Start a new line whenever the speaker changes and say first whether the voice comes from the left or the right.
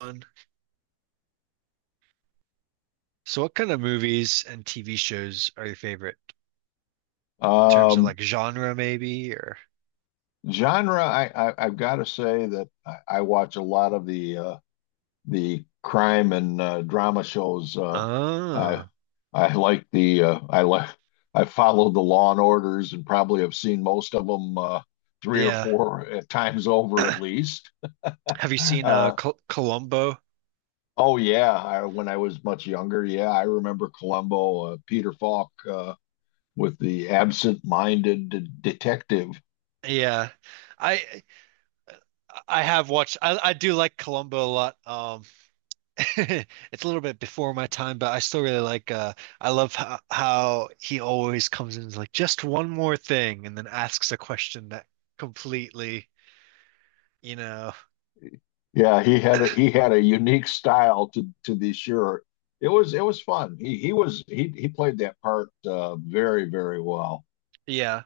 right: One. So what kind of movies and TV shows are your favorite in terms of
left: Um,
right: like genre maybe or
left: genre, I've got to say that I watch a lot of the crime and drama shows. I
right: ah,
left: I like the I like I followed the Law and Orders and probably have seen most of them three or
right: yeah.
left: four times over at least.
right: Have you seen
left: Uh,
right: Columbo?
left: oh yeah, when I was much younger, yeah, I remember Columbo, Peter Falk, with the absent-minded detective.
right: Yeah. I I have watched, I do like Columbo a lot. It's a little bit before my time, but I still really like I love how he always comes in and is like just one more thing, and then asks a question that completely, you know,
left: Yeah, he had a unique style to be sure. It was fun. He was he played that part very well
right: yeah.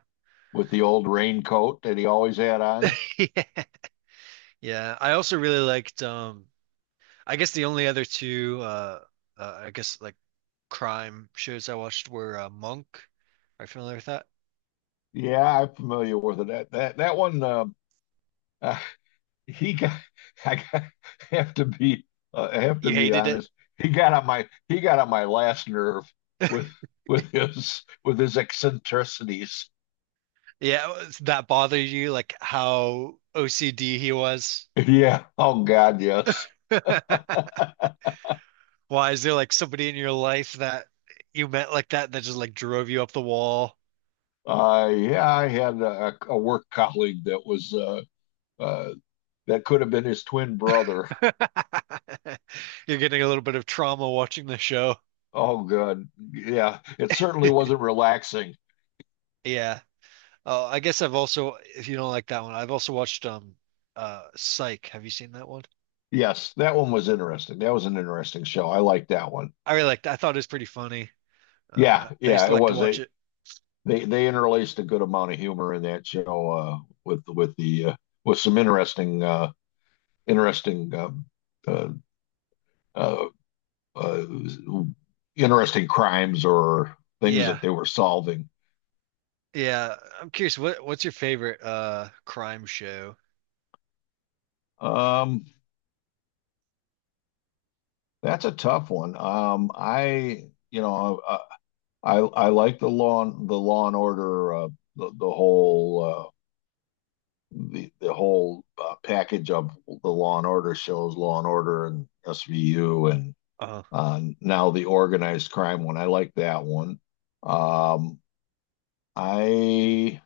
left: with the old raincoat that he always had on.
right: Yeah, I also really liked I guess the only other two, I guess like crime shows I watched were Monk. Are you familiar with that?
left: Yeah, I'm familiar with it. That one uh, he got I got, have to be I have to
right: You
left: be
right: hated it?
left: honest. He got on my he got on my last nerve with with his eccentricities.
right: Yeah, that bothered you, like how OCD he was?
left: Yeah. Oh God, yes.
right: Why is there like somebody in your life that you met like that just like drove you up the wall?
left: Yeah, I had a work colleague that was uh, that could have been his twin brother.
right: You're getting a little bit of trauma watching the show.
left: Oh, God. Yeah, it certainly wasn't relaxing.
right: Yeah. Oh, I guess I've also, if you don't like that one, I've also watched Psych. Have you seen that one?
left: Yes, that one was interesting. That was an interesting show. I liked that one.
right: I really liked, I thought it was pretty funny.
left: Yeah,
right: I used
left: yeah,
right: to
left: it
right: like to
left: was.
right: watch
left: They
right: it.
left: they they interlaced a good amount of humor in that show with the with some interesting interesting um, uh, uh, uh, interesting crimes or things
right: Yeah.
left: that they were solving.
right: Yeah. I'm curious, what's your favorite crime show?
left: Um, That's a tough one. I, you know, I like the Law and Order, the, the whole, uh, the whole package of the Law and Order shows, Law and Order and SVU, and
right: Uh
left: now the organized crime one. I like that one. Um, I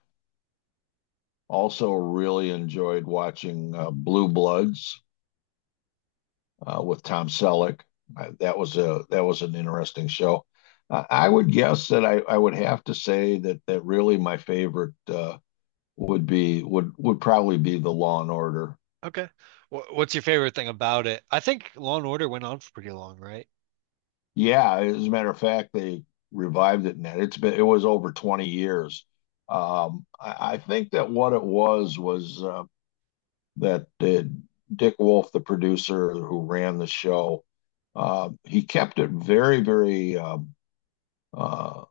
left: also really enjoyed watching Blue Bloods, with Tom Selleck. That was a that was an interesting show. I would guess that I would have to say that that really my favorite would be would probably be the Law and Order.
right: okay. What's your favorite thing about it? I think Law and Order went on for pretty long, right?
left: Yeah, as a matter of fact, they revived it, and it's been it was over 20 years. I think that what it was that Dick Wolf, the producer who ran the show, he kept it very, very uh,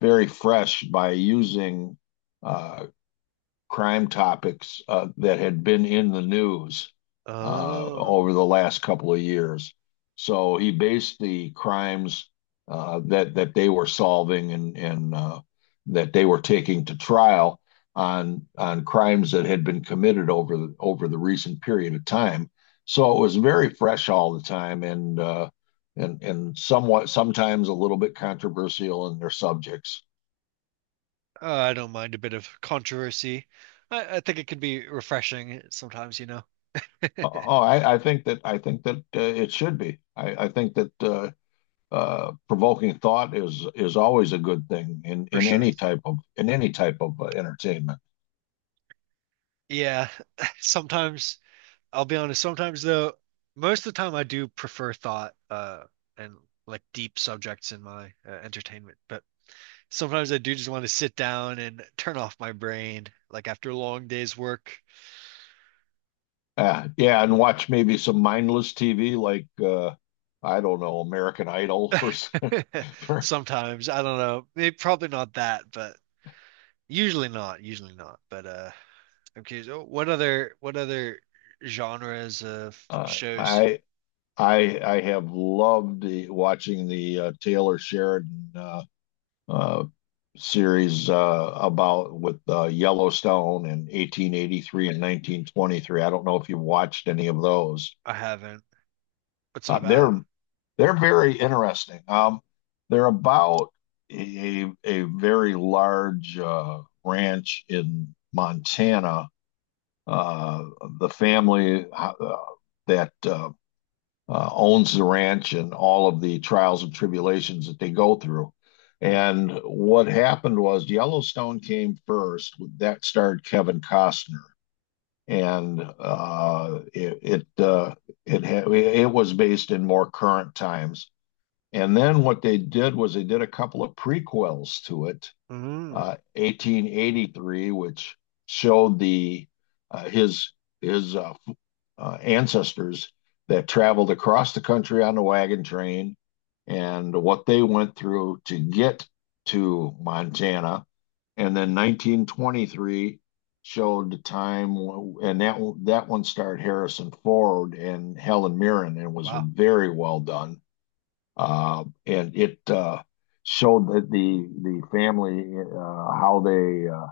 left: very fresh by using uh, crime topics that had been in the news
right: Oh.
left: over the last couple of years. So he based the crimes that they were solving and that they were taking to trial on crimes that had been committed over over the recent period of time. So it was very fresh all the time and and somewhat sometimes a little bit controversial in their subjects.
right: I don't mind a bit of controversy. I think it can be refreshing sometimes, you know.
left: Oh, I think that it should be. I think that provoking thought is always a good thing
right: For
left: in
right: sure.
left: any type of in any type of entertainment.
right: Yeah. Sometimes I'll be honest, sometimes though, most of the time I do prefer thought and like deep subjects in my entertainment, but sometimes I do just want to sit down and turn off my brain like after a long day's work.
left: Yeah, and watch maybe some mindless TV like I don't know, American Idol for for
right: Sometimes, I don't know, maybe probably not that, but usually not. But I'm curious, oh, what other genres of
left: uh,
right: shows
left: I . I I have loved watching the Taylor Sheridan uh, series about with Yellowstone in 1883 and 1923. I don't know if you watched any of those.
right: I haven't? What's it
left: Uh, they're
right: about?
left: they're very interesting. They're about a very large ranch in Montana. Uh, the family that owns the ranch and all of the trials and tribulations that they go through.
right: Hmm.
left: And what happened was Yellowstone came first. That starred Kevin Costner, and it uh, it was based in more current times. And then what they did was they did a couple of prequels to it,
right: Mm.
left: 1883, which showed the his his uh, ancestors that traveled across the country on the wagon train and what they went through to get to Montana. And then 1923 showed the time, and that one starred Harrison Ford and Helen Mirren, and was
right: Wow.
left: very well done. And it showed that the family, how they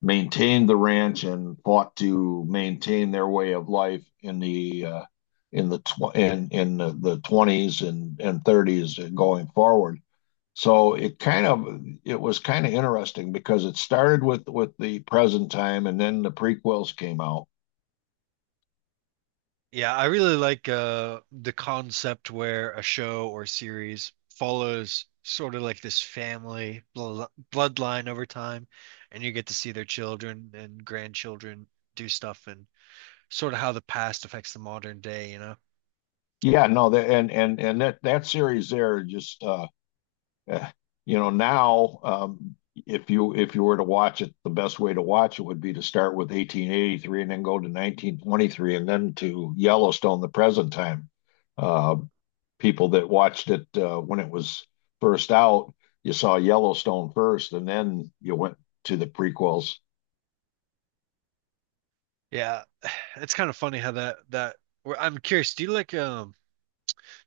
left: maintained the ranch and fought to maintain their way of life in the in the 20s and 30s and going forward. So it kind of it was kind of interesting because it started with the present time and then the prequels came out.
right: Yeah, I really like the concept where a show or series follows sort of like this family bl bloodline over time, and you get to see their children and grandchildren do stuff, and sort of how the past affects the modern day, you know?
left: Yeah, no, that and that that series there just eh, you know, now, um, if you were to watch it, the best way to watch it would be to start with 1883 and then go to 1923 and then to Yellowstone, the present time. Uh, People that watched it when it was first out, you saw Yellowstone first, and then you went to the prequels.
right: Yeah, it's kind of funny how I'm curious,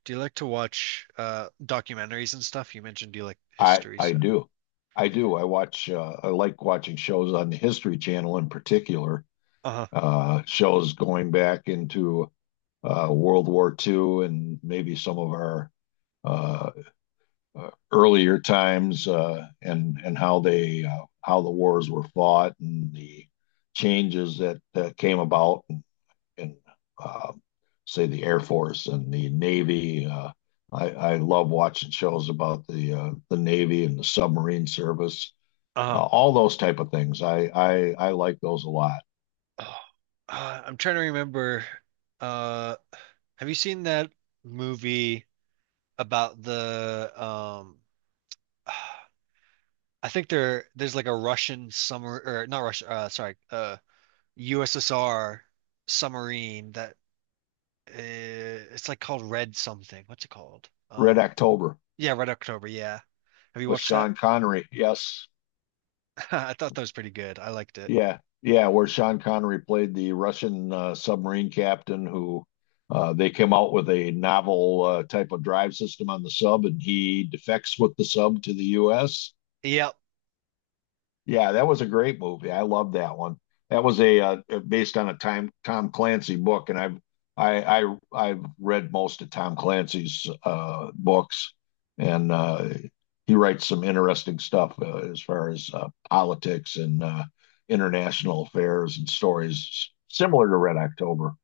right: do you like to watch documentaries and stuff? You mentioned you like
left: I
right: history,
left: I
right: so.
left: do, I do. I watch. I like watching shows on the History Channel in particular.
right: Uh-huh.
left: Shows going back into World War II and maybe some of our uh, earlier times , and and how they how the wars were fought and the changes that came about, and uh, say, the Air Force and the Navy. I love watching shows about the Navy and the submarine service,
right: Uh-huh.
left: all those type of things. I like those a lot.
right: Oh, I'm trying to remember. Uh, Have you seen that movie about the I think there's like a Russian summer or not Russia sorry USSR submarine that it's like called Red something. What's it called?
left: Red October
right: Yeah, Red October, yeah. Have you
left: with
right: watched that?
left: Sean Connery. Yes.
right: I thought that was pretty good. I liked it.
left: Yeah, yeah, where Sean Connery played the Russian submarine captain who they came out with a novel type of drive system on the sub, and he defects with the sub to the U.S.
right: Yeah.
left: Yeah, that was a great movie. I love that one. That was a based on a time Tom Clancy book, and I've I I've read most of Tom Clancy's books, and he writes some interesting stuff as far as politics and international affairs and stories similar to Red October.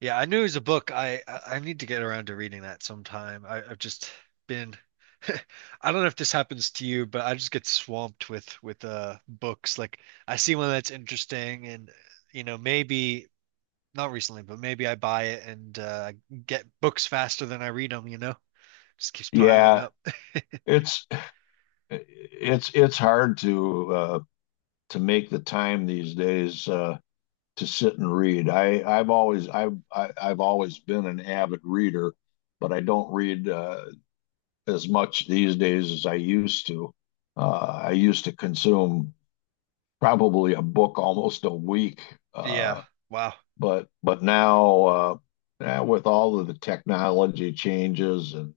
right: Yeah, I knew it was a book. I need to get around to reading that sometime. I, I've just been I don't know if this happens to you, but I just get swamped with with books. Like I see one that's interesting, and you know, maybe not recently, but maybe I buy it, and get books faster than I read them, you know? Just keeps piling
left: Yeah,
right: up.
left: it's it's it's hard to make the time these days. To sit and read. I I've always I've I, I've always been an avid reader, but I don't read as much these days as I used to. I used to consume probably a book almost a week,
right: Yeah.
left: uh,
right: Wow.
left: but now now with all of the technology changes and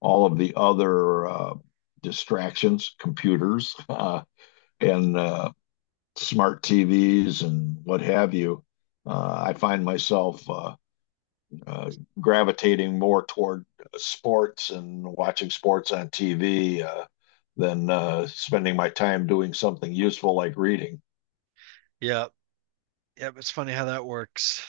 left: all of the other distractions, computers, and smart TVs and what have you, I find myself uh, gravitating more toward sports and watching sports on TV, than spending my time doing something useful like reading.
right: Yeah. Yeah, it's funny how that works.